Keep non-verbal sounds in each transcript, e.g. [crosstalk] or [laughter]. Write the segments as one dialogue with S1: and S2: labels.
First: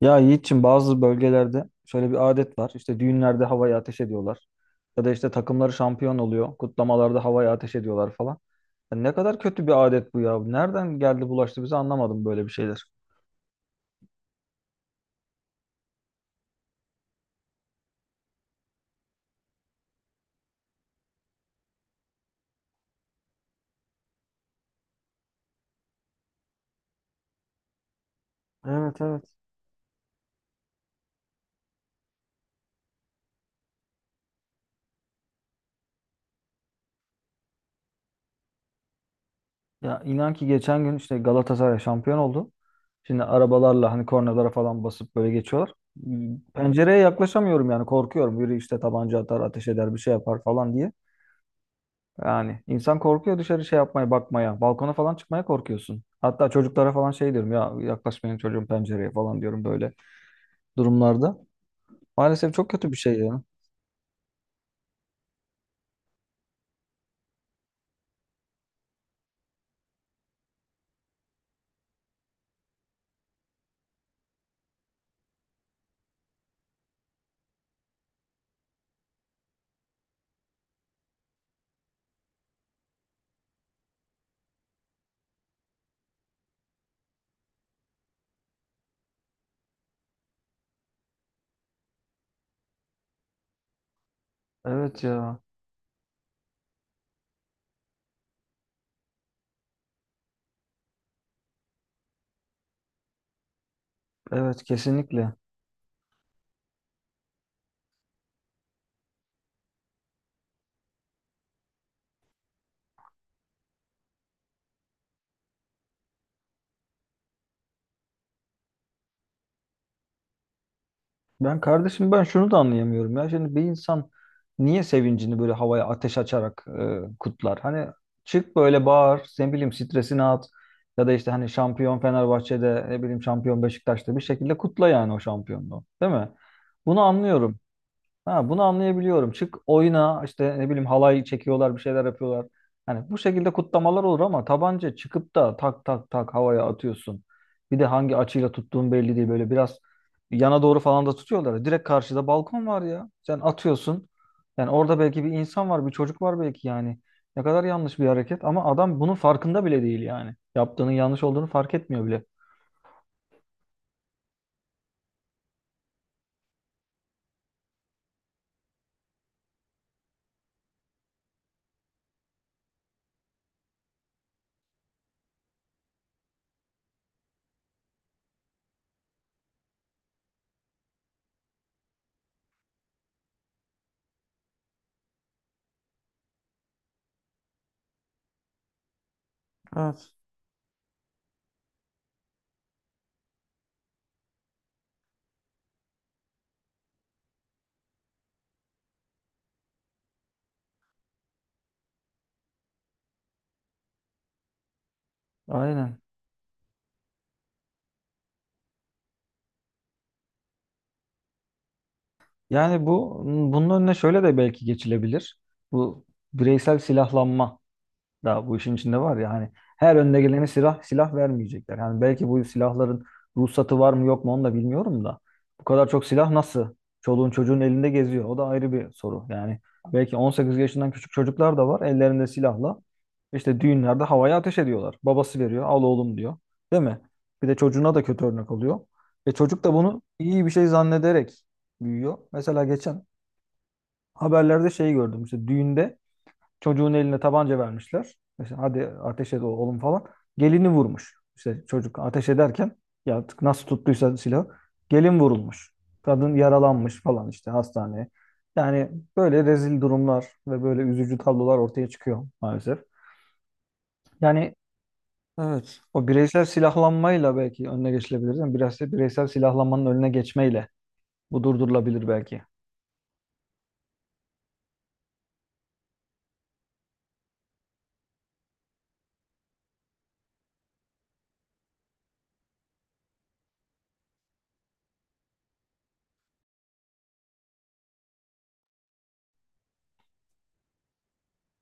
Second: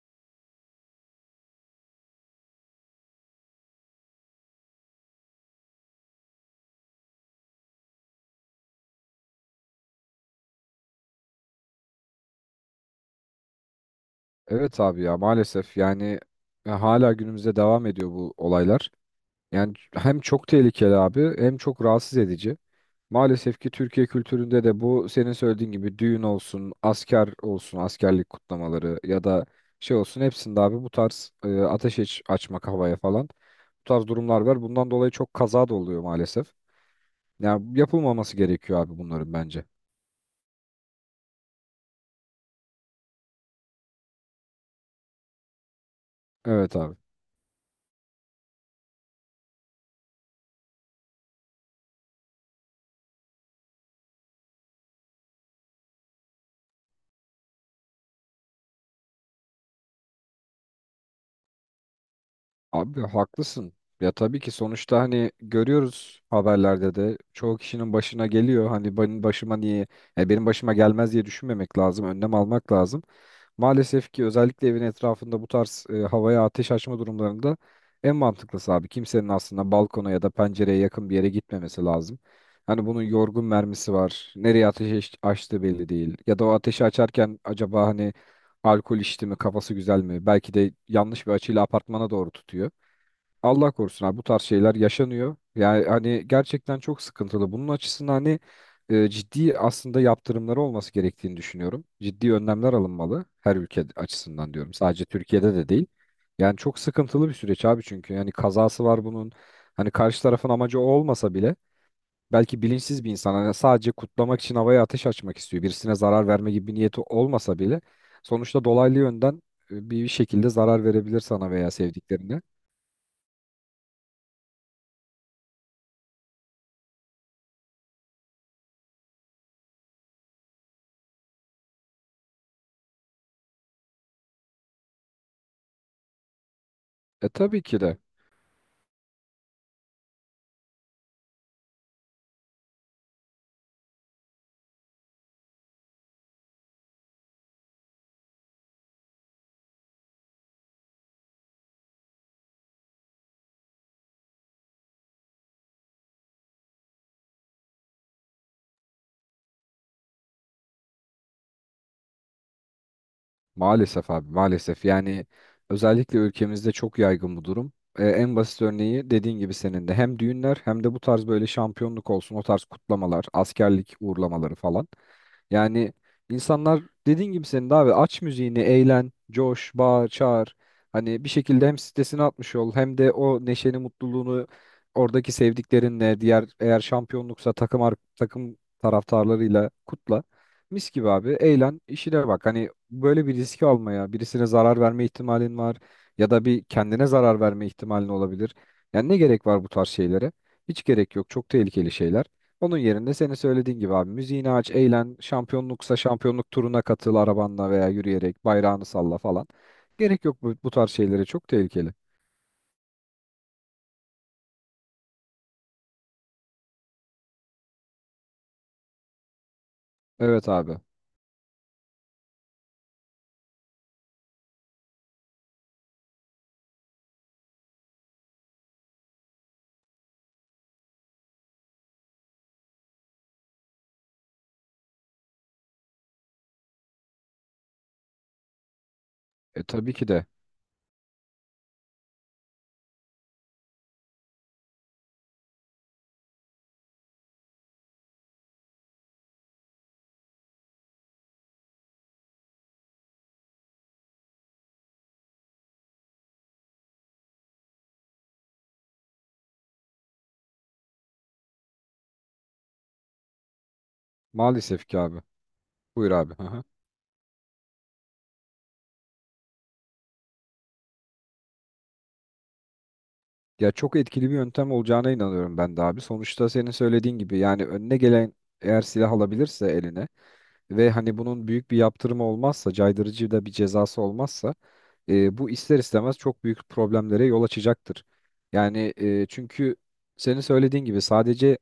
S1: Ya Yiğit'ciğim, bazı bölgelerde şöyle bir adet var. İşte düğünlerde havaya ateş ediyorlar. Ya da işte takımları şampiyon oluyor. Kutlamalarda havaya ateş ediyorlar falan. Ya ne kadar kötü bir adet bu ya. Nereden geldi bulaştı bize, anlamadım böyle bir şeyler.
S2: Evet abi, ya maalesef yani hala günümüzde devam ediyor bu olaylar. Yani hem çok tehlikeli abi, hem çok rahatsız edici. Maalesef ki Türkiye kültüründe de bu senin söylediğin gibi düğün olsun, asker olsun, askerlik
S1: Evet,
S2: kutlamaları
S1: evet.
S2: ya da şey olsun, hepsinde abi bu tarz ateş açmak havaya falan, bu tarz durumlar var. Bundan dolayı çok kaza da oluyor maalesef. Yani yapılmaması gerekiyor abi bunların bence.
S1: Ya inan ki geçen gün işte Galatasaray şampiyon oldu. Şimdi arabalarla hani kornalara falan basıp böyle geçiyorlar.
S2: Evet abi.
S1: Pencereye yaklaşamıyorum yani, korkuyorum. Biri işte tabanca atar, ateş eder, bir şey yapar falan diye. Yani insan korkuyor dışarı şey yapmaya, bakmaya. Balkona falan çıkmaya korkuyorsun. Hatta çocuklara falan şey diyorum ya, yaklaşmayın çocuğum pencereye falan diyorum böyle durumlarda. Maalesef çok kötü bir
S2: Abi
S1: şey ya.
S2: haklısın. Ya tabii ki, sonuçta hani görüyoruz haberlerde de çoğu kişinin başına geliyor. Hani benim başıma niye, yani benim başıma gelmez diye düşünmemek lazım. Önlem almak lazım. Maalesef ki özellikle evin etrafında bu tarz havaya ateş açma durumlarında en mantıklısı abi kimsenin aslında balkona ya da pencereye yakın bir yere gitmemesi lazım. Hani bunun yorgun mermisi var. Nereye ateş açtığı belli değil. Ya da o ateşi açarken acaba hani alkol içti mi, kafası güzel mi? Belki de yanlış bir açıyla apartmana doğru tutuyor. Allah korusun abi, bu tarz şeyler
S1: Evet
S2: yaşanıyor.
S1: ya.
S2: Yani hani gerçekten çok sıkıntılı. Bunun açısından hani ciddi aslında yaptırımları olması gerektiğini düşünüyorum. Ciddi önlemler alınmalı her ülke açısından
S1: Evet,
S2: diyorum. Sadece
S1: kesinlikle.
S2: Türkiye'de de değil. Yani çok sıkıntılı bir süreç abi, çünkü yani kazası var bunun. Hani karşı tarafın amacı o olmasa bile belki bilinçsiz bir insan hani sadece kutlamak için havaya ateş açmak istiyor. Birisine zarar verme gibi bir niyeti olmasa bile sonuçta dolaylı yönden bir şekilde zarar verebilir sana
S1: Ben
S2: veya
S1: kardeşim, ben
S2: sevdiklerine.
S1: şunu da anlayamıyorum ya. Şimdi bir insan niye sevincini böyle havaya ateş açarak kutlar? Hani çık böyle bağır, ne bileyim stresini at. Ya da işte hani şampiyon Fenerbahçe'de, ne bileyim şampiyon Beşiktaş'ta, bir şekilde kutla yani o şampiyonluğu. Değil mi? Bunu
S2: E
S1: anlıyorum.
S2: tabii ki de.
S1: Ha, bunu anlayabiliyorum. Çık oyuna işte, ne bileyim, halay çekiyorlar, bir şeyler yapıyorlar. Hani bu şekilde kutlamalar olur ama tabanca çıkıp da tak tak tak havaya atıyorsun. Bir de hangi açıyla tuttuğun belli değil. Böyle biraz yana doğru falan da tutuyorlar. Direkt karşıda balkon var ya. Sen atıyorsun. Yani orada belki bir insan var, bir çocuk var belki yani. Ne kadar yanlış bir hareket ama adam bunun farkında bile değil yani. Yaptığının yanlış olduğunu fark etmiyor bile.
S2: Maalesef abi, maalesef yani özellikle ülkemizde çok yaygın bu durum. En basit örneği dediğin gibi senin de, hem düğünler hem de bu tarz böyle şampiyonluk olsun, o tarz kutlamalar, askerlik uğurlamaları falan. Yani insanlar dediğin gibi senin de abi, aç müziğini, eğlen, coş, bağır, çağır. Hani bir şekilde hem stresini atmış ol, hem de o neşeni, mutluluğunu oradaki sevdiklerinle, diğer eğer şampiyonluksa takım takım taraftarlarıyla
S1: Evet.
S2: kutla. Mis gibi abi, eğlen, işine bak. Hani böyle bir riski almaya, birisine zarar verme ihtimalin var ya da bir kendine zarar verme ihtimalin olabilir. Yani ne gerek var bu tarz şeylere? Hiç gerek yok. Çok tehlikeli şeyler. Onun yerine senin söylediğin gibi abi müziğini aç, eğlen, şampiyonluksa
S1: Aynen.
S2: şampiyonluk turuna katıl arabanla veya yürüyerek bayrağını salla falan. Gerek yok bu, bu tarz şeylere, çok tehlikeli.
S1: Yani bu, bunun önüne şöyle de belki geçilebilir. Bu bireysel silahlanma. Daha bu işin içinde var ya hani, her önüne gelene
S2: Evet abi.
S1: silah vermeyecekler. Yani belki bu silahların ruhsatı var mı yok mu onu da bilmiyorum da. Bu kadar çok silah nasıl? Çoluğun çocuğun elinde geziyor. O da ayrı bir soru. Yani belki 18 yaşından küçük çocuklar da var ellerinde silahla. İşte düğünlerde havaya ateş ediyorlar. Babası veriyor, al oğlum diyor. Değil mi? Bir de çocuğuna da kötü örnek oluyor. Ve
S2: E
S1: çocuk da
S2: tabii
S1: bunu
S2: ki de.
S1: iyi bir şey zannederek büyüyor. Mesela geçen haberlerde şey gördüm. İşte düğünde çocuğun eline tabanca vermişler. İşte hadi ateş et oğlum falan. Gelini vurmuş. İşte çocuk ateş ederken, ya artık nasıl tuttuysa silahı, gelin vurulmuş. Kadın yaralanmış falan, işte hastaneye. Yani böyle rezil durumlar ve böyle üzücü tablolar ortaya çıkıyor maalesef. Yani.
S2: Maalesef ki abi.
S1: Evet. O
S2: Buyur abi. Hı
S1: bireysel
S2: hı.
S1: silahlanmayla belki önüne geçilebilir. Yani biraz da bireysel silahlanmanın önüne geçmeyle bu durdurulabilir belki.
S2: Ya çok etkili bir yöntem olacağına inanıyorum ben de abi. Sonuçta senin söylediğin gibi yani önüne gelen eğer silah alabilirse eline ve hani bunun büyük bir yaptırımı olmazsa, caydırıcı da bir cezası olmazsa bu ister istemez çok büyük problemlere yol açacaktır. Yani çünkü senin söylediğin gibi sadece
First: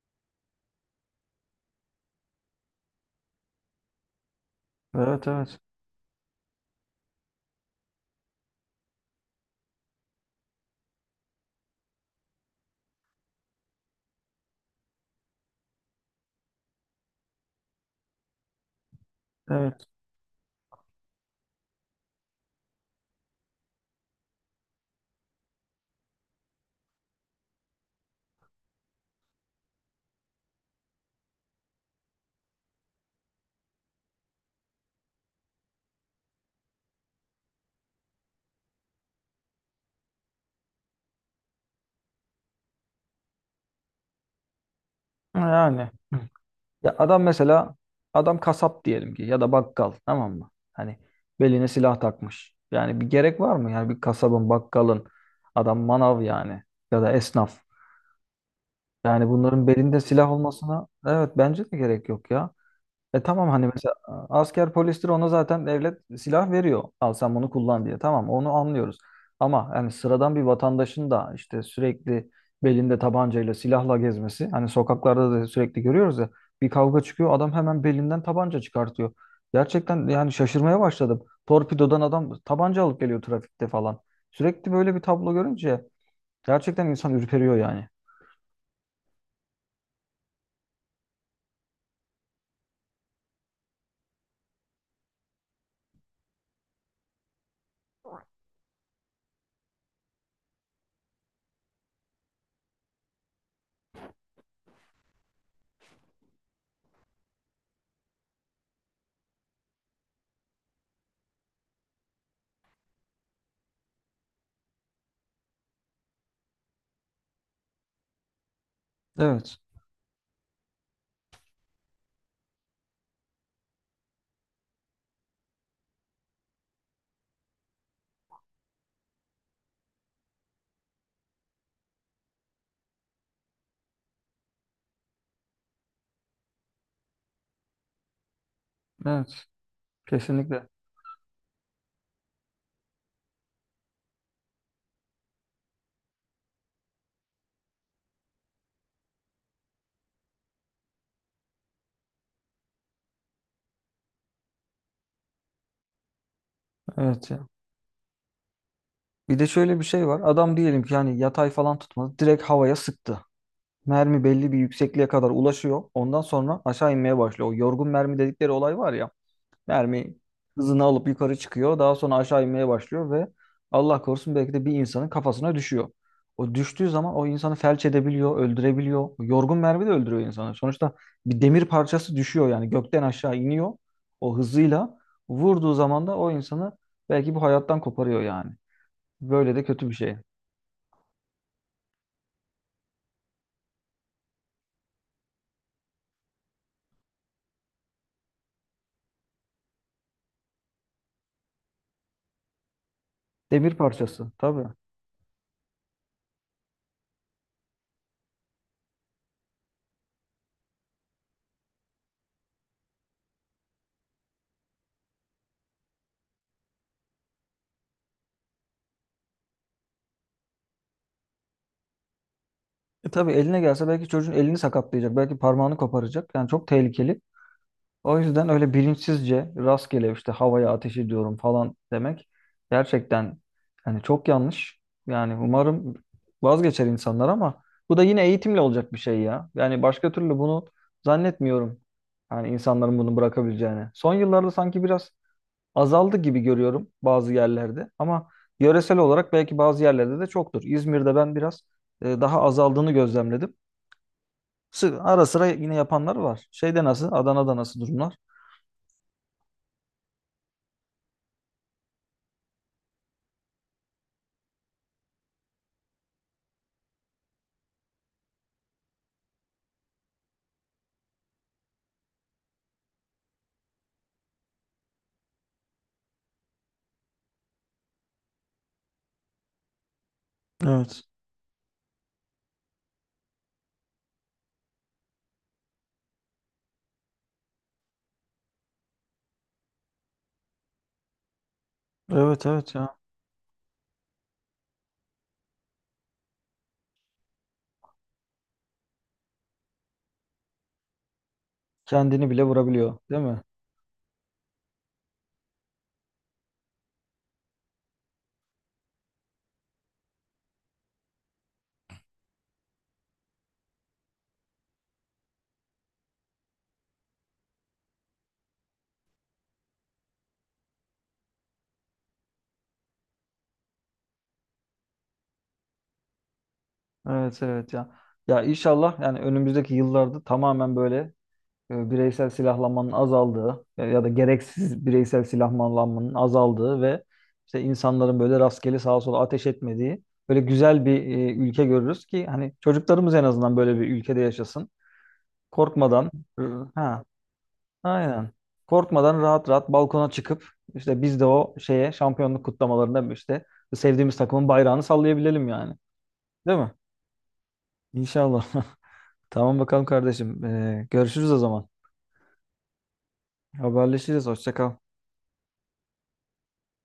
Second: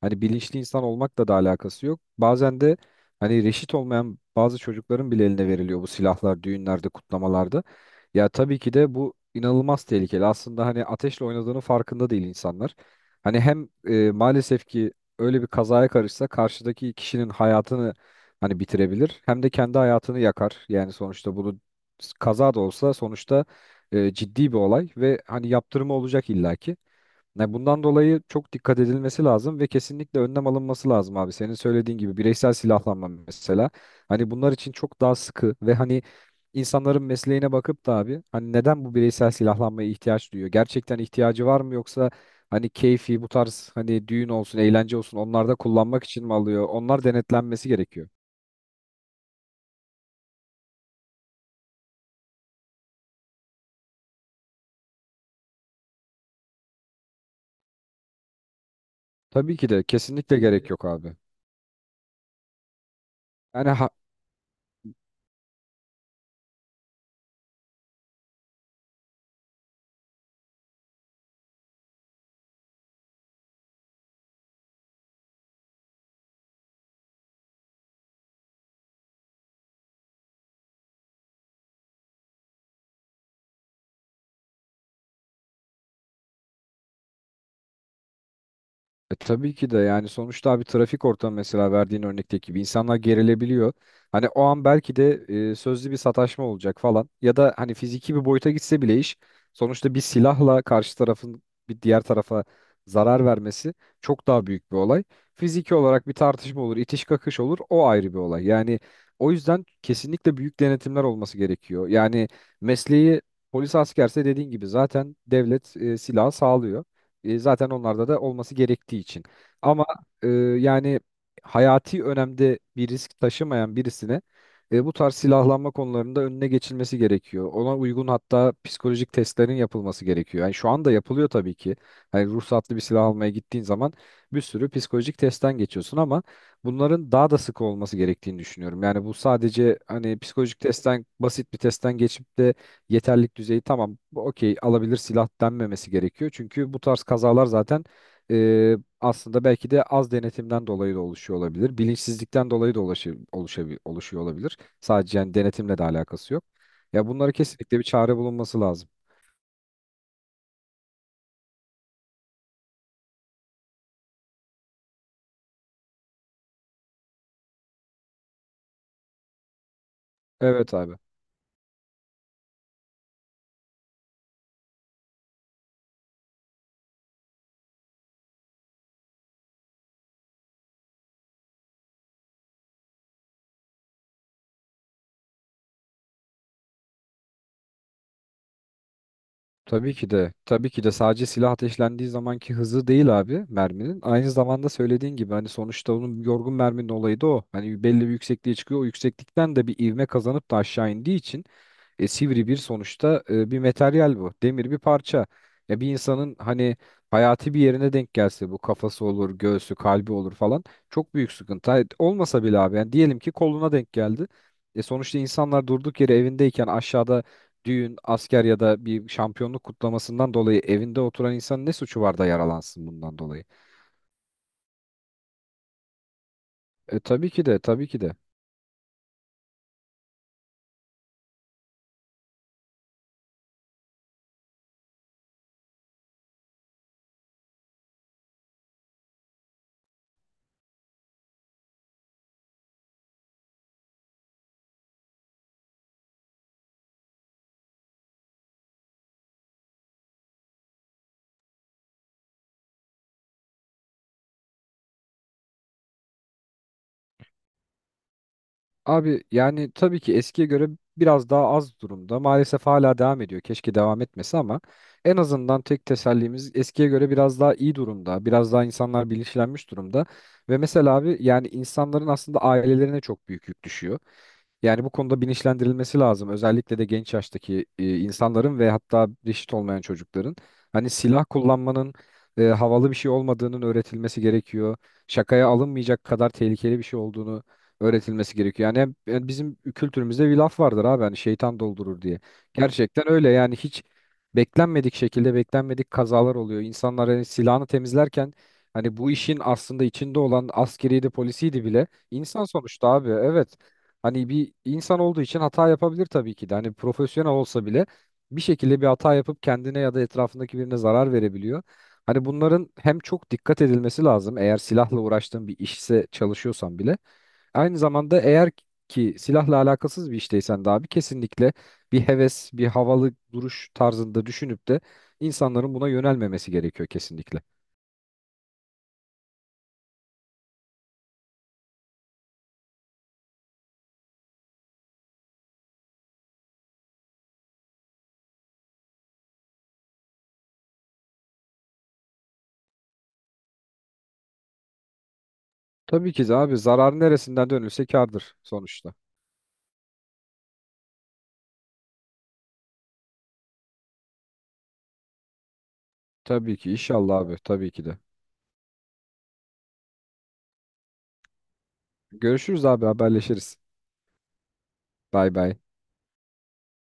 S2: hani bilinçli insan olmakla da alakası yok. Bazen de hani reşit olmayan bazı çocukların bile
S1: Evet,
S2: eline
S1: evet.
S2: veriliyor bu silahlar, düğünlerde, kutlamalarda. Ya tabii ki de bu inanılmaz tehlikeli. Aslında hani ateşle oynadığının farkında değil insanlar. Hani hem maalesef ki öyle bir kazaya karışsa karşıdaki kişinin hayatını hani bitirebilir, hem de kendi
S1: Evet.
S2: hayatını yakar. Yani sonuçta bunu kaza da olsa sonuçta ciddi bir olay ve hani yaptırımı olacak illaki. Yani bundan dolayı çok dikkat edilmesi lazım ve kesinlikle önlem alınması lazım abi. Senin söylediğin gibi bireysel silahlanma mesela. Hani bunlar için çok daha sıkı ve hani insanların mesleğine bakıp da abi, hani neden bu bireysel silahlanmaya ihtiyaç duyuyor? Gerçekten ihtiyacı var mı yoksa hani keyfi bu tarz hani düğün olsun, eğlence olsun onlarda
S1: Yani.
S2: kullanmak için mi alıyor?
S1: Ya
S2: Onlar
S1: adam
S2: denetlenmesi
S1: mesela,
S2: gerekiyor.
S1: adam kasap diyelim ki ya da bakkal, tamam mı? Hani beline silah takmış. Yani bir gerek var mı? Yani bir kasabın, bakkalın, adam manav yani, ya da esnaf. Yani
S2: Tabii
S1: bunların
S2: ki de
S1: belinde silah
S2: kesinlikle gerek yok
S1: olmasına,
S2: abi.
S1: evet, bence de gerek yok ya. E tamam hani
S2: Yani
S1: mesela asker polistir, ona zaten devlet silah veriyor. Al sen bunu kullan diye. Tamam, onu anlıyoruz. Ama yani sıradan bir vatandaşın da işte sürekli belinde tabancayla silahla gezmesi. Hani sokaklarda da sürekli görüyoruz ya, bir kavga çıkıyor adam hemen belinden tabanca çıkartıyor. Gerçekten yani şaşırmaya başladım. Torpidodan adam tabanca alıp geliyor trafikte falan. Sürekli böyle bir tablo görünce gerçekten insan ürperiyor yani.
S2: Tabii ki de yani sonuçta abi, trafik ortamı mesela verdiğin örnekteki gibi insanlar gerilebiliyor. Hani o an belki de sözlü bir sataşma olacak falan ya da hani fiziki bir boyuta gitse bile iş, sonuçta bir silahla karşı tarafın bir diğer tarafa zarar vermesi çok daha büyük bir olay. Fiziki olarak bir tartışma olur, itiş kakış olur, o ayrı bir olay. Yani o yüzden kesinlikle büyük denetimler olması gerekiyor. Yani mesleği polis askerse dediğin gibi zaten devlet silahı sağlıyor. E, zaten onlarda da olması gerektiği için.
S1: Evet.
S2: Ama e, yani hayati önemde bir risk taşımayan birisine bu tarz silahlanma konularında önüne geçilmesi gerekiyor. Ona uygun hatta psikolojik testlerin yapılması gerekiyor. Yani şu anda yapılıyor tabii ki. Hani ruhsatlı bir silah almaya gittiğin zaman bir sürü psikolojik testten geçiyorsun ama bunların daha da sık olması gerektiğini düşünüyorum. Yani bu
S1: Evet.
S2: sadece hani psikolojik
S1: Kesinlikle.
S2: testten, basit bir testten geçip de yeterlilik düzeyi tamam, bu okey alabilir silah denmemesi gerekiyor. Çünkü bu tarz kazalar zaten e, aslında belki de az denetimden dolayı da oluşuyor olabilir. Bilinçsizlikten dolayı da oluşuyor olabilir. Sadece yani denetimle de alakası yok. Ya
S1: Evet.
S2: bunlara kesinlikle bir çare bulunması lazım.
S1: Bir de şöyle bir şey var. Adam diyelim ki yani yatay falan tutmadı. Direkt havaya sıktı. Mermi belli bir yüksekliğe kadar ulaşıyor. Ondan sonra aşağı inmeye başlıyor. O yorgun mermi dedikleri olay var ya. Mermi
S2: Evet
S1: hızını
S2: abi.
S1: alıp yukarı çıkıyor. Daha sonra aşağı inmeye başlıyor ve Allah korusun belki de bir insanın kafasına düşüyor. O düştüğü zaman o insanı felç edebiliyor, öldürebiliyor. O yorgun mermi de öldürüyor insanı. Sonuçta bir demir parçası düşüyor yani, gökten aşağı iniyor o hızıyla. Vurduğu zaman da o insanı belki bu hayattan koparıyor yani. Böyle de kötü
S2: Tabii
S1: bir
S2: ki
S1: şey.
S2: de. Tabii ki de sadece silah ateşlendiği zamanki hızı değil abi merminin. Aynı zamanda söylediğin gibi hani sonuçta onun yorgun merminin olayı da o. Hani belli bir yüksekliğe çıkıyor. O yükseklikten de bir ivme kazanıp da aşağı indiği için sivri bir sonuçta bir
S1: Demir
S2: materyal
S1: parçası
S2: bu.
S1: tabii.
S2: Demir bir parça. Ya bir insanın hani hayati bir yerine denk gelse, bu kafası olur, göğsü, kalbi olur falan, çok büyük sıkıntı. Hayır, olmasa bile abi yani diyelim ki koluna denk geldi. E sonuçta insanlar durduk yere evindeyken aşağıda düğün, asker ya da bir şampiyonluk kutlamasından dolayı evinde oturan insanın ne suçu var da yaralansın
S1: E,
S2: bundan
S1: tabii
S2: dolayı?
S1: eline gelse belki çocuğun elini sakatlayacak. Belki parmağını koparacak. Yani çok
S2: E
S1: tehlikeli.
S2: tabii ki de, tabii ki de.
S1: O yüzden öyle bilinçsizce rastgele işte havaya ateş ediyorum falan demek gerçekten hani çok yanlış. Yani umarım vazgeçer insanlar ama bu da yine eğitimle olacak bir şey ya. Yani başka türlü bunu zannetmiyorum. Yani insanların bunu bırakabileceğini. Son yıllarda sanki biraz azaldı gibi görüyorum bazı yerlerde ama yöresel olarak belki bazı yerlerde de çoktur. İzmir'de ben biraz daha azaldığını gözlemledim. Ara sıra yine yapanlar var. Şeyde nasıl? Adana'da nasıl durumlar?
S2: Abi yani tabii ki eskiye göre biraz daha az durumda. Maalesef hala devam ediyor. Keşke devam etmese ama en azından tek tesellimiz eskiye göre biraz daha iyi durumda. Biraz daha insanlar bilinçlenmiş durumda. Ve mesela abi yani insanların aslında ailelerine çok büyük yük düşüyor. Yani bu konuda bilinçlendirilmesi lazım. Özellikle de genç yaştaki insanların ve hatta reşit olmayan çocukların. Hani
S1: Evet.
S2: silah kullanmanın havalı bir şey olmadığının öğretilmesi gerekiyor. Şakaya alınmayacak kadar tehlikeli bir şey olduğunu öğretilmesi gerekiyor. Yani yani bizim kültürümüzde bir laf vardır abi, hani şeytan doldurur diye.
S1: Evet, evet ya.
S2: Gerçekten öyle, yani hiç beklenmedik şekilde beklenmedik kazalar oluyor. İnsanlar hani silahını temizlerken hani bu işin aslında içinde olan askeriydi, polisiydi bile
S1: Kendini bile
S2: insan sonuçta
S1: vurabiliyor,
S2: abi,
S1: değil mi?
S2: evet. Hani bir insan olduğu için hata yapabilir tabii ki de. Hani profesyonel olsa bile bir şekilde bir hata yapıp kendine ya da etrafındaki birine zarar verebiliyor. Hani bunların hem çok dikkat edilmesi lazım eğer silahla uğraştığın bir işse, çalışıyorsan bile. Aynı zamanda eğer ki silahla alakasız bir işteysen de abi, kesinlikle bir heves, bir havalı duruş tarzında düşünüp de insanların buna yönelmemesi gerekiyor
S1: Evet,
S2: kesinlikle.
S1: evet ya. Ya inşallah yani önümüzdeki yıllarda tamamen böyle bireysel silahlanmanın azaldığı, ya da gereksiz bireysel silahlanmanın azaldığı ve işte insanların böyle rastgele sağa sola ateş etmediği böyle güzel bir ülke görürüz ki hani çocuklarımız en azından böyle bir ülkede yaşasın. Korkmadan.
S2: Tabii ki de
S1: e,
S2: abi, zarar
S1: ha
S2: neresinden dönülse
S1: aynen.
S2: kârdır sonuçta.
S1: Korkmadan rahat rahat balkona çıkıp işte biz de o şeye, şampiyonluk kutlamalarında işte sevdiğimiz takımın bayrağını sallayabilelim yani.
S2: Tabii
S1: Değil
S2: ki
S1: mi?
S2: inşallah abi, tabii ki de.
S1: İnşallah. [laughs] Tamam bakalım kardeşim. Görüşürüz o zaman.
S2: Görüşürüz abi, haberleşiriz.
S1: Haberleşiriz. Hoşça kal.
S2: Bay bay.